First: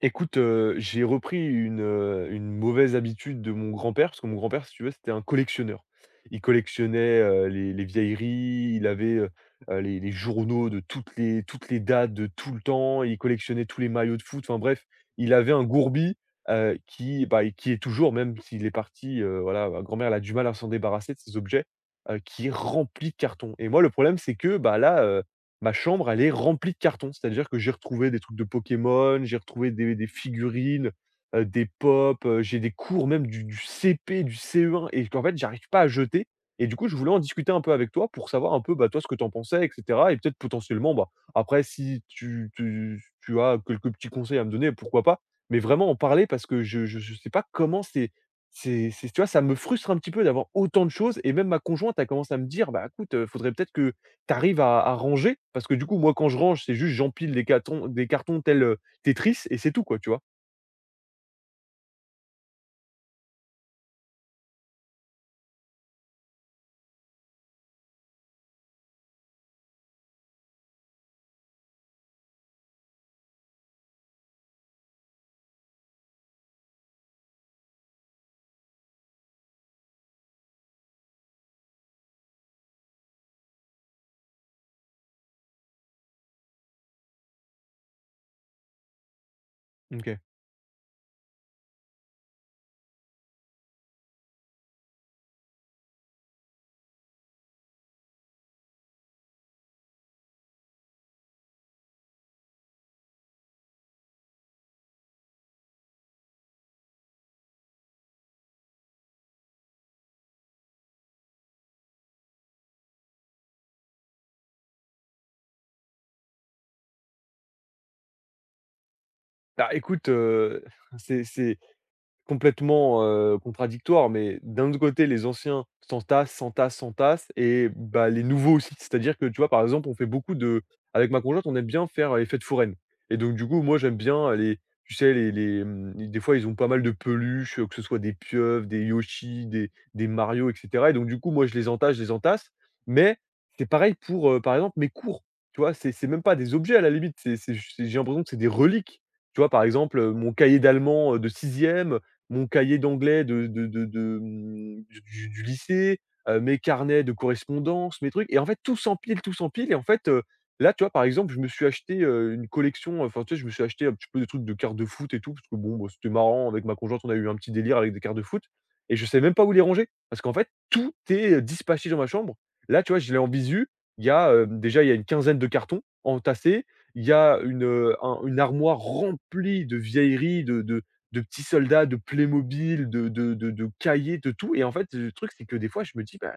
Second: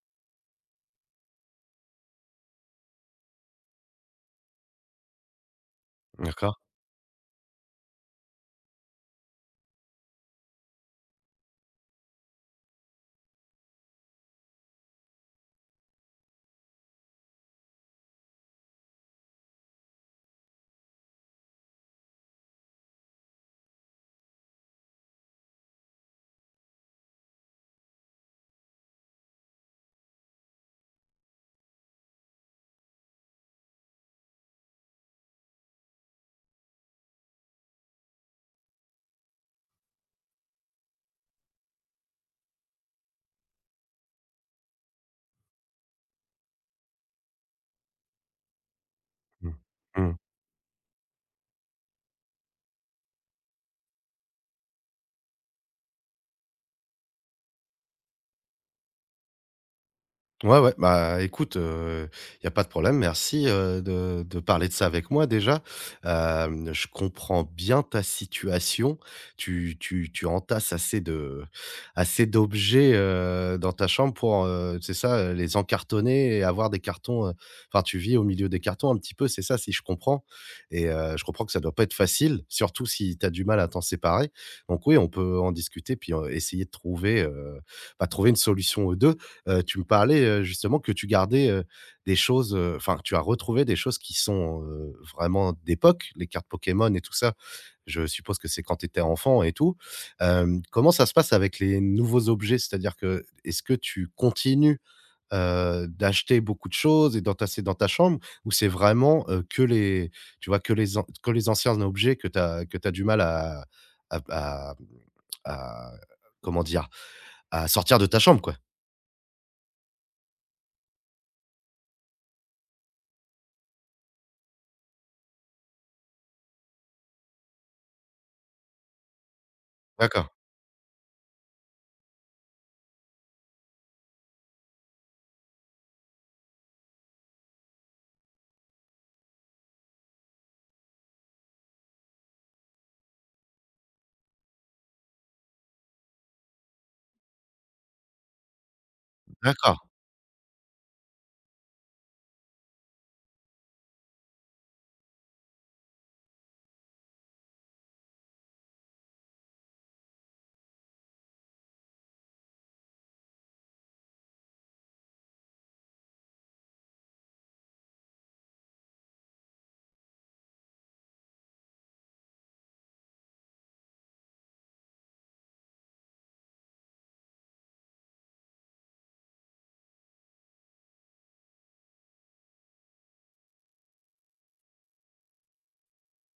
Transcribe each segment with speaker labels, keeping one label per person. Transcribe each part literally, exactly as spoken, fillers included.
Speaker 1: Écoute, heu, j'ai repris une, heu, une mauvaise habitude de mon grand-père, parce que mon grand-père, si tu veux, c'était un collectionneur. Il
Speaker 2: D'accord.
Speaker 1: collectionnait, heu, les les vieilleries, il avait, heu heu, les les journaux de toutes les toutes les dates de tout le temps, il collectionnait tous les maillots de foot, enfin bref, il avait un gourbi, heu, qui, bah, et qui est toujours, même s'il est parti, heu, voilà, ma grand-mère, elle a du mal à s'en débarrasser de ces objets, heu, qui est rempli de cartons. Et moi, le problème, c'est que, bah, là, euh, ma chambre, elle est remplie de cartons. C'est-à-dire que j'ai retrouvé des trucs de Pokémon, j'ai retrouvé des des figurines, heu, des pops, heu, j'ai des cours même du du C P, du C E un et qu'en fait, j'arrive pas à jeter. Et du coup, je voulais en discuter un peu avec toi pour savoir un peu, bah, toi, ce que tu en pensais, et cetera, et peut-être potentiellement, bah, après si tu tu tu as quelques petits conseils à me donner, pourquoi pas? Mais vraiment en parler parce que je je sais pas comment c'est, c'est c'est tu vois, ça me
Speaker 2: Mmh.
Speaker 1: frustre un petit
Speaker 2: Mmh.
Speaker 1: peu d'avoir autant de choses. Et même ma conjointe a commencé à me dire: «Bah, écoute, heu, faudrait peut-être que t'arrives à à ranger», parce que du coup, moi, quand je range, c'est juste j'empile des cartons des cartons tels heu, Tetris, et c'est tout quoi, tu vois?
Speaker 2: Ouais, ouais, bah, écoute, il y a pas de problème. Merci, heu, de de parler de ça avec moi déjà. Hem, je comprends bien ta situation. Tu tu tu entasses assez de assez d'objets, heu, dans ta chambre pour, heu, c'est ça, heu, les encartonner et avoir des cartons, heu, enfin, tu vis au milieu des cartons un petit peu, c'est ça, si je comprends? Et heu, je comprends que ça doit pas être facile, surtout si tu as du mal à t'en séparer. Donc oui, on peut en discuter puis, heu, essayer de trouver, heu, bah, trouver une solution aux deux. Heu, tu me
Speaker 1: OK.
Speaker 2: parlais, heu, justement que tu gardais, heu, des choses, heu, enfin, que tu as retrouvé des choses qui sont, heu, vraiment d'époque, les cartes Pokémon et tout ça. Je suppose que c'est quand tu étais enfant et tout. Hem, comment ça se passe avec les nouveaux objets? C'est-à-dire que, est-ce que tu continues, heu, d'acheter beaucoup de choses et d'entasser dans ta chambre? Ou c'est vraiment, heu, que les, tu vois, que les an que les anciens objets que tu as que tu du mal à à à, mmh, à comment dire? À sortir de ta chambre, quoi?
Speaker 1: Bah, écoute, heu, c'est c'est complètement, heu, contradictoire, mais d'un autre côté, les anciens s'entassent, s'entassent, s'entassent, et bah, les nouveaux aussi. C'est-à-dire que, tu vois, par exemple, on fait
Speaker 2: D'accord.
Speaker 1: beaucoup de, avec ma conjointe, on aime bien faire euh, les fêtes foraines. Et donc du coup, moi, j'aime bien les, tu sais, les les, mmh, des fois, ils ont pas mal de peluches, euh, que ce soit des pieuvres, des Yoshi, des des Mario, et cetera. Et donc du coup, moi, je les entasse, je les entasse, mais c'est pareil pour, heu, par exemple, mes cours, tu vois? C'est c'est même pas des objets à la limite, c'est c'est j'ai l'impression que c'est des reliques, tu vois? Par
Speaker 2: D'accord.
Speaker 1: exemple, heu, mon cahier d'allemand, heu, de sixième, mon cahier d'anglais de de de de, mmh, du du du lycée, heu, mes carnets de correspondance, mes trucs, et en fait tout s'empile, tout s'empile. Et en fait, heu, là, tu vois, par exemple, je me suis acheté, heu, une collection, enfin, tu sais, je me suis acheté un petit peu des trucs de cartes de foot et tout, parce que bon, bah, c'était marrant avec ma conjointe, on a eu un petit délire avec des cartes de foot, et je sais même pas où les ranger parce qu'en fait tout est, heu, dispatché dans ma chambre. Là, tu vois, je l'ai en visu, il y a, hem, déjà il y a une quinzaine de cartons entassés, il y a une, heu, un une armoire remplie de vieilleries, de de de petits soldats, de Playmobil, de de de de cahiers, de tout. Et en fait, le truc, c'est que des fois, je me dis: «Bah,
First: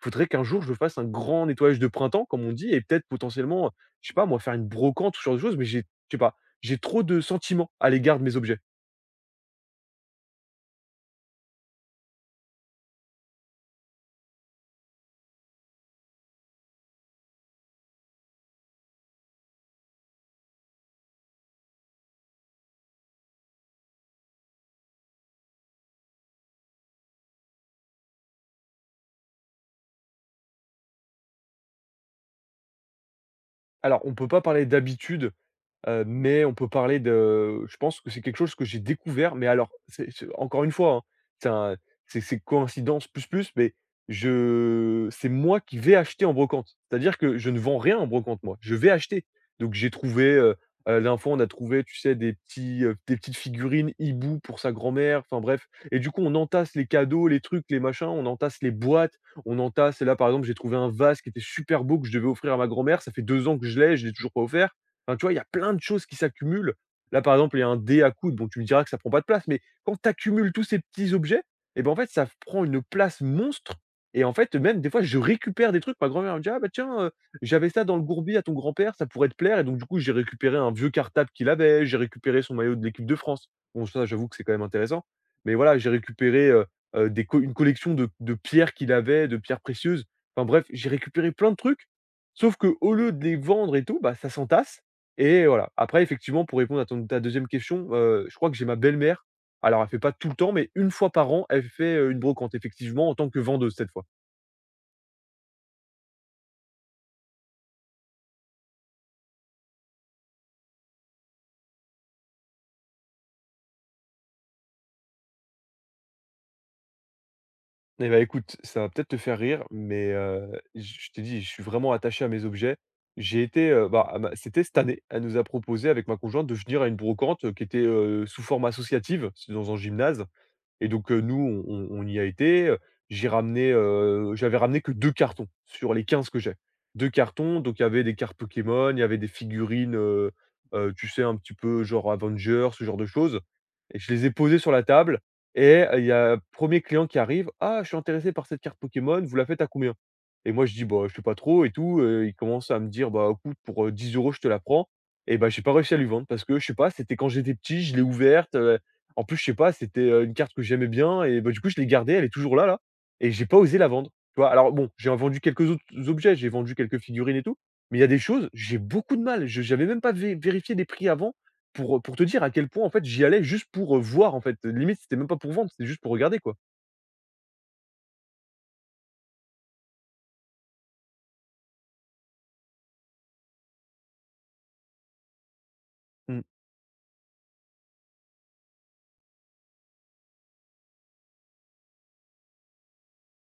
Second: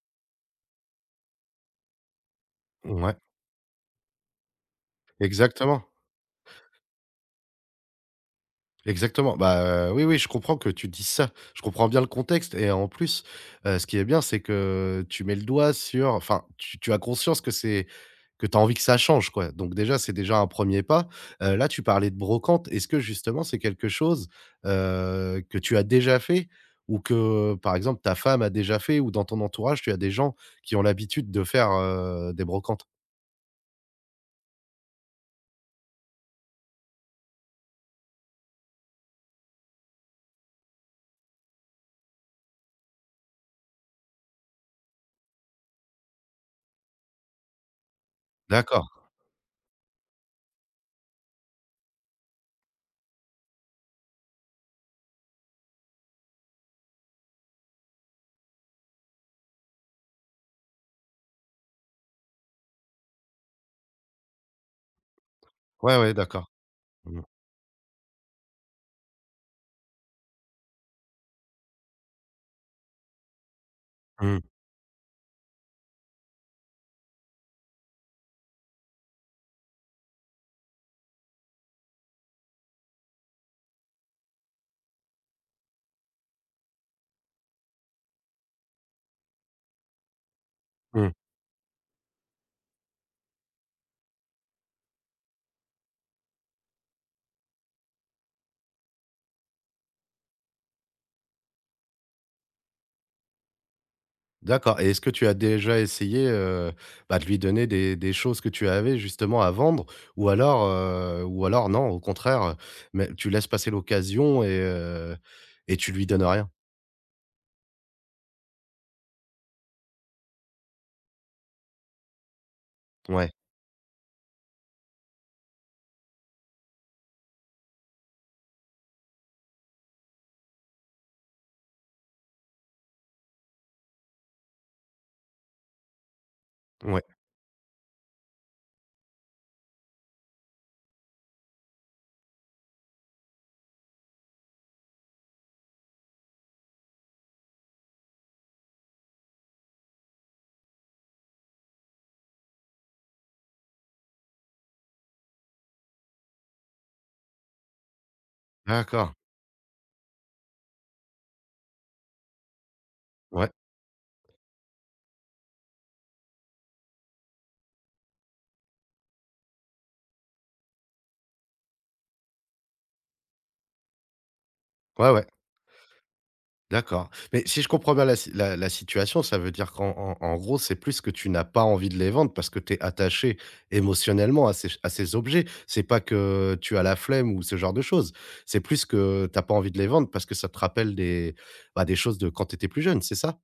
Speaker 1: faudrait qu'un jour, je fasse un grand nettoyage de printemps», comme on dit. Et peut-être
Speaker 2: Ouais,
Speaker 1: potentiellement, je sais pas moi, faire une brocante, ce genre de choses, mais j'ai
Speaker 2: exactement,
Speaker 1: je sais pas, j'ai trop de sentiments à l'égard de mes objets.
Speaker 2: exactement. Bah, heu, oui, oui, je comprends que tu dis ça. Je comprends bien le contexte et en plus, heu, ce qui est bien, c'est que tu mets le doigt sur enfin, tu tu as conscience que c'est que tu as envie que ça change, quoi. Donc déjà, c'est déjà un premier pas. Heu, là, tu parlais de brocante. Est-ce que justement, c'est quelque chose, heu, que tu as déjà fait ou que, par exemple, ta femme a déjà fait ou dans ton entourage, tu as des gens qui ont l'habitude de faire, heu, des brocantes?
Speaker 1: Alors, on peut pas parler d'habitude, Heu, mais on peut parler de, je pense que c'est quelque chose que j'ai découvert, mais alors c'est c'est encore une fois, hein, c'est un, c'est c'est coïncidence plus plus, mais je, c'est moi qui vais acheter en brocante. C'est-à-dire que je ne vends rien en brocante, moi, je vais
Speaker 2: D'accord.
Speaker 1: acheter. Donc j'ai trouvé, heu heu, la dernière fois, on a trouvé, tu sais, des petits, heu, des petites figurines hibou pour sa grand-mère, enfin bref. Et du coup, on entasse les cadeaux, les trucs, les machins, on entasse les boîtes, on entasse. Et là, par exemple, j'ai trouvé un vase qui était super beau que je devais offrir à ma grand-mère, ça fait deux ans que je l'ai, je l'ai toujours pas offert. Enfin, tu vois, il y a plein de
Speaker 2: Ouais,
Speaker 1: choses
Speaker 2: ouais,
Speaker 1: qui
Speaker 2: d'accord.
Speaker 1: s'accumulent.
Speaker 2: Mmh.
Speaker 1: Là, par exemple, il y a un dé à coude, bon, tu me diras que ça prend pas de place, mais quand tu accumules tous ces petits objets, et ben, en fait, ça prend une place monstre. Et en
Speaker 2: Mmh.
Speaker 1: fait, même des fois, je récupère des trucs. Ma grand-mère elle me dit: «Ah, bah tiens, euh, j'avais ça dans le gourbi à ton grand-père, ça pourrait te plaire.» Et donc, du coup, j'ai récupéré un vieux cartable qu'il avait, j'ai récupéré son maillot de l'équipe de France. Bon, ça, j'avoue que c'est quand même intéressant. Mais voilà, j'ai récupéré euh, euh, des co- une collection de, de pierres qu'il avait, de pierres précieuses. Enfin, bref, j'ai
Speaker 2: Mmh.
Speaker 1: récupéré plein de trucs. Sauf que au lieu de les vendre et tout, bah, ça s'entasse. Et voilà. Après effectivement, pour répondre à ton ta deuxième question, heu, je crois que j'ai ma belle-mère, alors elle fait pas tout le temps, mais une fois par an, elle fait, heu, une brocante effectivement en tant que vendeuse cette fois.
Speaker 2: D'accord, et est-ce que tu as déjà essayé, heu, bah, de lui donner des des choses que tu avais justement à vendre? Ou alors, heu, ou alors non, au contraire, heu, mais tu laisses passer l'occasion et heu et tu lui donnes rien?
Speaker 1: Eh ben, écoute, ça va peut-être te faire rire, mais heu, j je t'ai dit, je suis vraiment attaché à mes objets.
Speaker 2: Ouais,
Speaker 1: J'ai été, heu, bah, à ma, c'était cette année, elle nous a proposé avec ma conjointe de venir à une brocante, heu, qui était, heu, sous forme associative, c'est dans un gymnase. Et donc, heu, nous, on on on y a été, heu, j'ai ramené, heu, j'avais ramené que deux cartons sur les quinze que j'ai.
Speaker 2: ouais.
Speaker 1: Deux cartons, donc il y avait des cartes Pokémon, il y avait des figurines, heu heu, tu sais, un petit peu genre Avengers, ce genre de choses, et je les ai posées sur la table. Et euh, il y a premier client qui arrive: «Ah, je suis intéressé par cette carte Pokémon, vous la faites à combien?» Et moi je dis: «Bah, je sais pas trop et tout», heu, il commence à me dire: «Bah, écoute, pour, heu, dix euros € je te la prends». Et bah, j'ai pas réussi à lui vendre parce que je sais pas, c'était quand j'étais petit, je l'ai ouverte,
Speaker 2: D'accord.
Speaker 1: en plus, je sais pas, c'était, heu, une carte que j'aimais bien. Et bah, du coup, je l'ai gardée, elle est toujours là, là, et j'ai
Speaker 2: Ouais.
Speaker 1: pas osé la vendre, tu vois? Alors bon, j'ai vendu quelques autres objets, j'ai vendu quelques figurines et tout, mais il y a des choses, j'ai beaucoup de mal, je n'avais même pas vé vérifié les prix avant, pour, pour te dire à quel point, en fait, j'y allais juste pour, heu, voir, en fait. Limite,
Speaker 2: Ouais,
Speaker 1: c'était même
Speaker 2: ouais.
Speaker 1: pas pour vendre, c'était juste pour regarder, quoi.
Speaker 2: D'accord. Mais si je comprends bien la si la la situation, ça veut dire qu'en en en gros, c'est plus que tu n'as pas envie de les vendre parce que tu es attaché émotionnellement à ces à ces objets. C'est pas
Speaker 1: Mmh.
Speaker 2: que tu as la flemme ou ce genre de choses. C'est plus que tu as pas envie de les vendre parce que ça te rappelle des, bah, des choses de quand tu étais plus jeune, c'est ça?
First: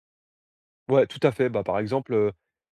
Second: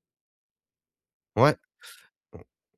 Speaker 1: Ouais, tout à fait.
Speaker 2: Ouais,
Speaker 1: Bah, par exemple, heu,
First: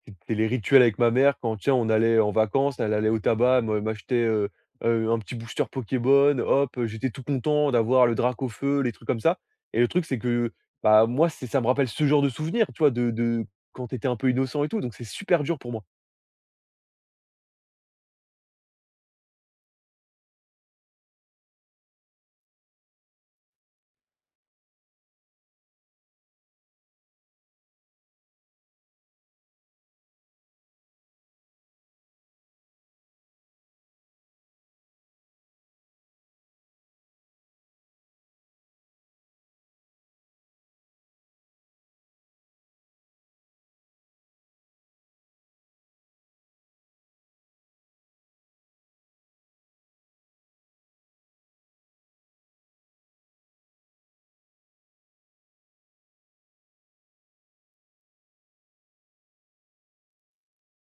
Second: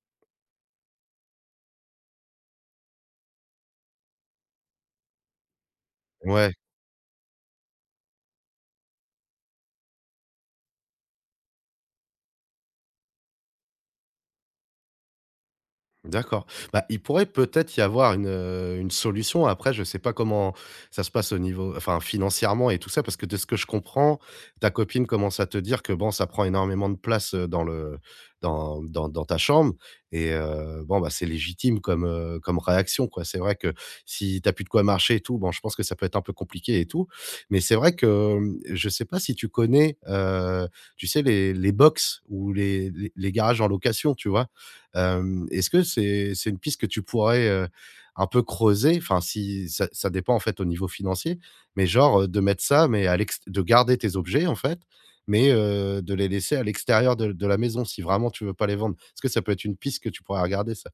Speaker 1: c'était les rituels avec ma mère quand, tiens, on allait en vacances, elle allait au tabac, moi, elle m'achetait, heu heu, un petit booster Pokémon,
Speaker 2: ouais.
Speaker 1: hop, heu, j'étais tout content d'avoir le drac au feu, les trucs comme ça. Et le truc, c'est que, bah, moi, c'est, ça me rappelle ce genre de souvenirs, tu vois? De de quand t'étais un peu innocent et tout, donc c'est super dur pour moi.
Speaker 2: D'accord. Bah, il pourrait peut-être y avoir une, heu, une solution. Après, je ne sais pas comment ça se passe au niveau enfin, financièrement et tout ça, parce que de ce que je comprends, ta copine commence à te dire que, bon, ça prend énormément de place, heu, dans le dans dans dans ta chambre et heu, bon, bah, c'est légitime comme, heu, comme réaction, quoi. C'est vrai que si t'as plus de quoi marcher et tout, bon, je pense que ça peut être un peu compliqué et tout. Mais c'est vrai que, hem, je sais pas si tu connais, heu, tu sais, les les box ou les les les garages en location, tu vois? Hem, est-ce que c'est c'est une piste que tu pourrais, heu, un peu creuser? Enfin, si ça ça dépend en fait au niveau financier, mais genre, heu, de mettre ça, mais à l'ext de garder tes objets en fait, mais, heu, de les laisser à l'extérieur de de la maison si vraiment tu veux pas les vendre. Est-ce que ça peut être une piste que tu pourrais regarder ça?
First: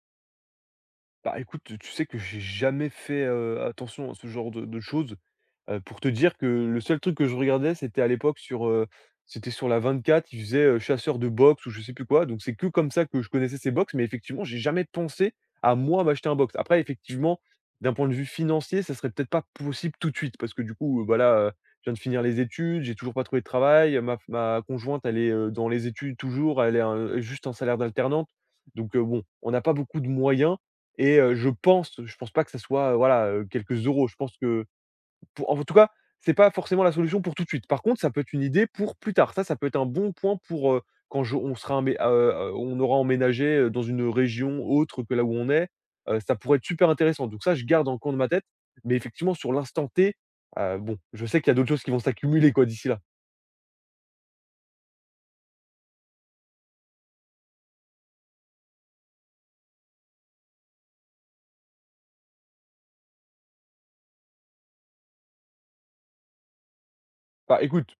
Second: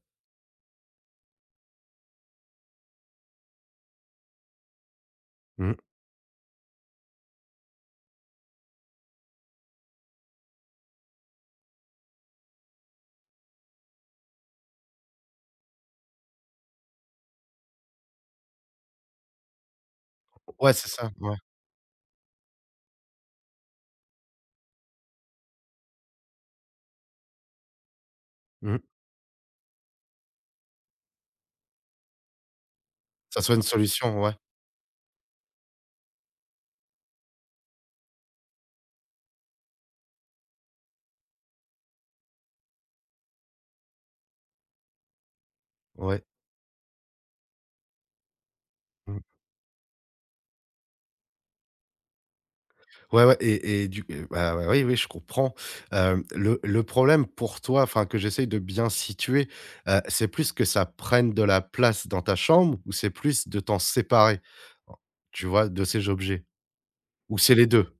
Speaker 1: Bah, écoute, tu sais que j'ai jamais fait, heu, attention à ce genre de de choses.
Speaker 2: Mmh.
Speaker 1: Heu, pour te dire que le seul truc que je regardais, c'était à l'époque sur, heu, c'était sur la vingt-quatre, ils faisaient, heu, chasseurs de box ou je sais plus quoi, donc c'est que comme ça que je connaissais ces box, mais effectivement, j'ai jamais pensé à moi m'acheter un box. Après effectivement, d'un point de vue financier, ça serait peut-être pas possible tout de suite parce que du
Speaker 2: Ouais, c'est
Speaker 1: coup,
Speaker 2: ça, ouais.
Speaker 1: voilà, je viens de finir les études, j'ai toujours pas trouvé de travail, ma ma conjointe, elle est, heu, dans les études toujours, elle est un juste en salaire d'alternante,
Speaker 2: Mmh.
Speaker 1: donc heu, bon, on n'a pas beaucoup de moyens. Et heu, je pense je pense pas que ça soit, heu, voilà,
Speaker 2: Ça
Speaker 1: heu,
Speaker 2: soit une
Speaker 1: quelques euros. Je
Speaker 2: solution, ouais,
Speaker 1: pense que, pour, en tout cas, c'est pas forcément la solution pour tout de suite. Par contre, ça peut être une idée pour plus tard. Ça, ça peut être un bon point pour, heu, quand je, on sera emmé heu heu, on aura emménagé, heu, dans une région autre que là où on est, heu,
Speaker 2: ouais.
Speaker 1: ça pourrait être super intéressant. Donc ça, je garde en le coin de ma tête, mais
Speaker 2: Mmh.
Speaker 1: effectivement sur l'instant T, heu, bon, je sais qu'il y a d'autres choses qui vont s'accumuler, quoi, d'ici là.
Speaker 2: Ouais, ouais et et du et bah, ouais, oui, oui, je comprends. Hem, le le problème pour toi, enfin, que j'essaye de bien situer, heu, c'est plus que ça prenne de la place dans ta chambre ou c'est plus de t'en séparer? Tu vois, de ces objets? Ou c'est
Speaker 1: Bah,
Speaker 2: les deux?
Speaker 1: écoute,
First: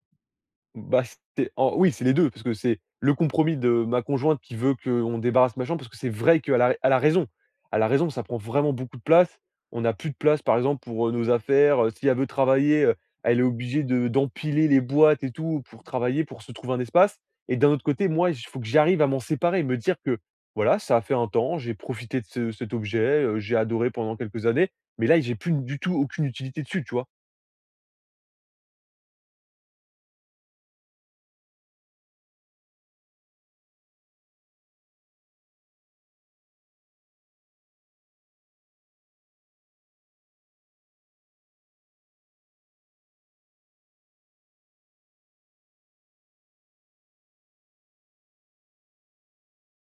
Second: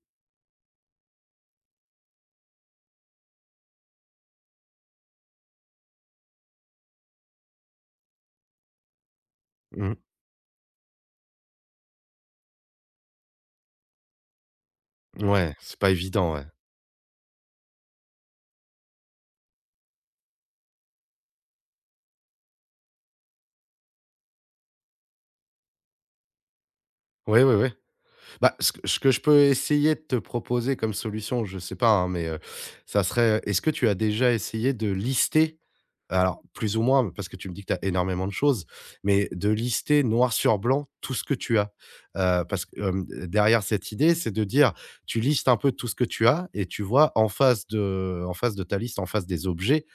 Speaker 1: Bah, c'était en oui, c'est les deux parce que c'est le compromis de ma conjointe qui veut qu'on débarrasse ma chambre parce que c'est vrai qu'elle a elle a raison. Elle a raison, ça prend vraiment beaucoup de place. On a
Speaker 2: Mmh,
Speaker 1: plus de place, par exemple, pour, heu, nos affaires, heu, si elle veut travailler, heu, elle est obligée de d'empiler les boîtes et
Speaker 2: ouais,
Speaker 1: tout
Speaker 2: c'est
Speaker 1: pour
Speaker 2: pas
Speaker 1: travailler,
Speaker 2: évident,
Speaker 1: pour
Speaker 2: ouais.
Speaker 1: se trouver un espace. Et d'un autre côté, moi, il faut que j'arrive à m'en séparer, me dire que, voilà, ça a fait un temps, j'ai profité de ce cet objet, heu, j'ai adoré pendant quelques années, mais là, j'ai plus du tout aucune utilité dessus, tu vois?
Speaker 2: Ouais, ouais, ouais. Bah, ce que ce que je peux essayer de te proposer comme solution, je sais pas, hein, mais, heu, ça serait est-ce que tu as déjà essayé de lister, alors plus ou moins, parce que tu me dis que tu as énormément de choses, mais de lister noir sur blanc tout ce que tu as? Heu, parce que, hem, derrière cette idée, c'est de dire, tu listes un peu tout ce que tu as et tu vois en face de en face de ta liste, en face des objets,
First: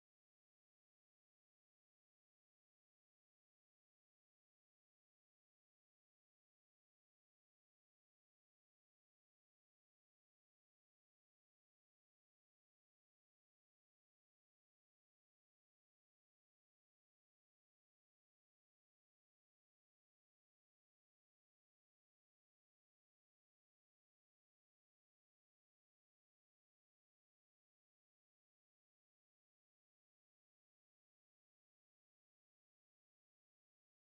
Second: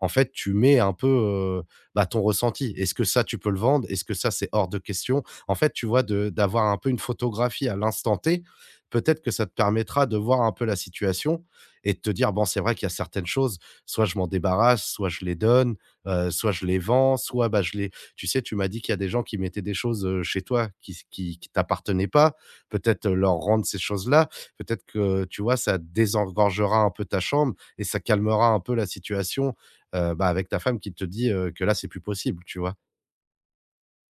Speaker 2: en fait, tu mets un peu, heu, bah, ton ressenti. Est-ce que ça, tu peux le vendre? Est-ce que ça, c'est hors de question? En fait, tu vois, de d'avoir un peu une photographie à l'instant T, peut-être que ça te permettra de voir un peu la situation et de te dire: «Bon, c'est vrai qu'il y a certaines choses, soit je m'en débarrasse, soit je les donne, heu, soit je les vends, soit, bah, je les». Tu sais, tu m'as dit qu'il y a des gens qui mettaient des choses, heu, chez toi qui s qui qui t'appartenaient pas. Peut-être euh, leur rendre ces choses-là. Peut-être que, tu vois, ça désengorgera un peu ta chambre et ça calmera un peu la situation, heu, bah, avec ta femme qui te dit, heu, que là, c'est plus possible, tu vois?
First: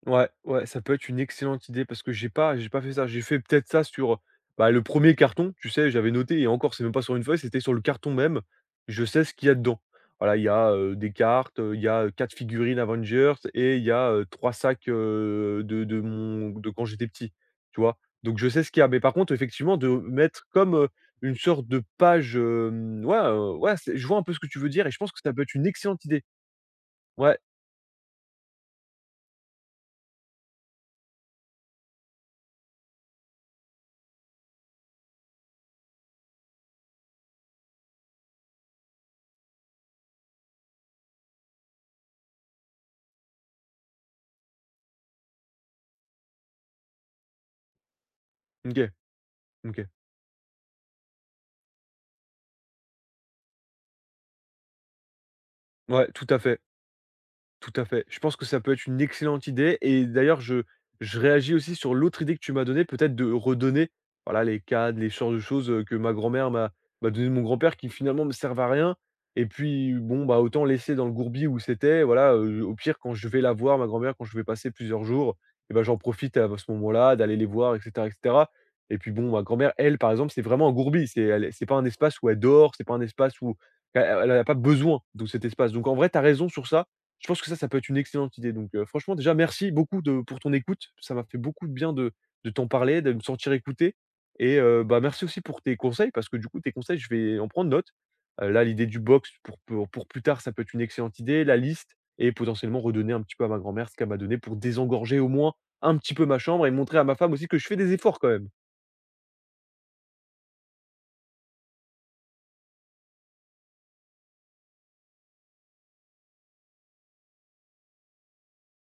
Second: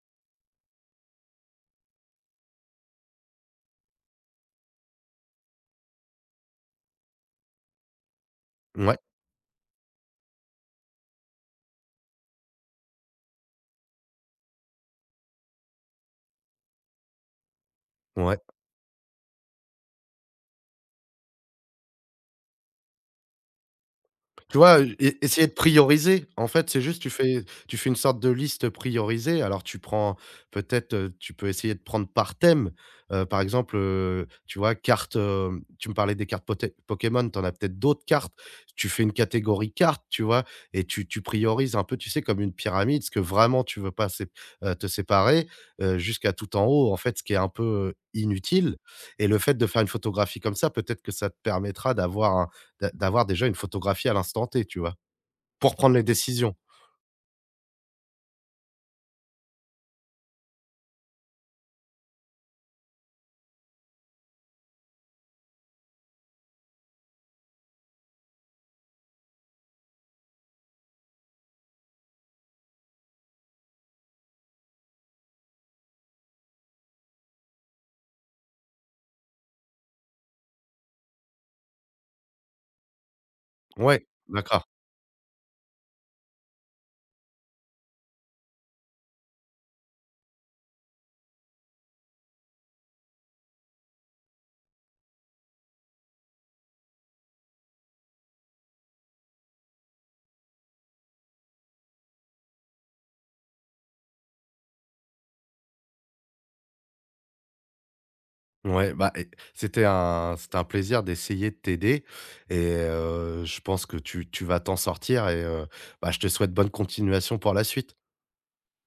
Speaker 1: Ouais, ouais, ça peut être une excellente idée parce que j'ai pas j'ai pas fait ça. J'ai fait peut-être ça sur, bah, le premier carton, tu sais, j'avais noté, et encore, c'est même pas sur une feuille, c'était sur le carton même.
Speaker 2: Ouais,
Speaker 1: Je sais ce qu'il y a dedans. Voilà, il y a, heu, des cartes, heu, il y a, heu, quatre figurines Avengers, et il y a, heu, trois sacs, heu, de de mon de quand j'étais petit, tu vois? Donc
Speaker 2: ouais.
Speaker 1: je sais ce qu'il y a. Mais par contre, effectivement, de mettre comme, heu, une sorte de page, hem, ouais, heu, ouais, c'est, je vois un peu ce que
Speaker 2: Tu
Speaker 1: tu veux
Speaker 2: vois,
Speaker 1: dire et je
Speaker 2: e
Speaker 1: pense que ça peut
Speaker 2: essayer de
Speaker 1: être une excellente idée.
Speaker 2: prioriser. En fait, c'est juste tu
Speaker 1: Ouais,
Speaker 2: fais tu fais une sorte de liste priorisée. Alors tu prends peut-être, heu, tu peux essayer de prendre par thème. Heu, par exemple, heu, tu vois, cartes, hem, tu me parlais des cartes poté Pokémon, tu en as peut-être d'autres cartes. Tu fais une catégorie cartes, tu vois? Et tu tu priorises un peu, tu sais, comme une pyramide, ce que vraiment tu veux pas sép heu, te séparer, heu, jusqu'à tout en haut, en fait, ce qui est un peu, heu, inutile.
Speaker 1: OK,
Speaker 2: Et le fait de faire
Speaker 1: OK.
Speaker 2: une photographie comme ça, peut-être que ça te permettra d'avoir d'a d'avoir déjà une photographie à l'instant T, tu vois? Pour prendre les
Speaker 1: Ouais, tout à
Speaker 2: décisions.
Speaker 1: fait. Tout à fait. Je pense que ça peut être une excellente idée, et d'ailleurs je je réagis aussi sur l'autre idée que tu m'as donnée, peut-être de redonner, voilà, les cadres, les genres de choses, heu, que ma grand-mère m'a m'a donné de mon grand-père qui finalement me servent à rien. Et puis bon, bah, autant laisser dans le gourbi où c'était, voilà, heu, au pire quand je vais la voir ma grand-mère, quand je vais passer plusieurs jours, et ben j'en profite à ce moment-là d'aller les voir, et cetera, et cetera. Et puis bon, ma grand-mère, elle, par exemple, c'est vraiment un gourbi, c'est, elle est, c'est pas un espace où elle dort, c'est pas un espace où elle
Speaker 2: Ouais,
Speaker 1: elle a pas
Speaker 2: d'accord.
Speaker 1: besoin de cet espace, donc en vrai, tu as raison sur ça. Je pense que ça, ça peut être une excellente idée. Donc, heu, franchement, déjà, merci beaucoup de pour ton écoute. Ça m'a fait beaucoup de bien de de t'en parler, de me sentir écouté, et heu, bah, merci aussi pour tes conseils parce que, du coup, tes conseils, je vais en prendre note. Heu, là, l'idée du box pour pour pour plus tard, ça peut être une excellente idée. La liste et potentiellement redonner un petit peu à ma grand-mère ce qu'elle m'a donné pour désengorger au moins un petit peu ma chambre et montrer à ma femme aussi que je fais des efforts quand même.
Speaker 2: Ouais, bah, et c'était un c'était un plaisir d'essayer de t'aider et heu, je pense que tu tu vas t'en sortir et heu, bah, je te souhaite bonne continuation pour la suite.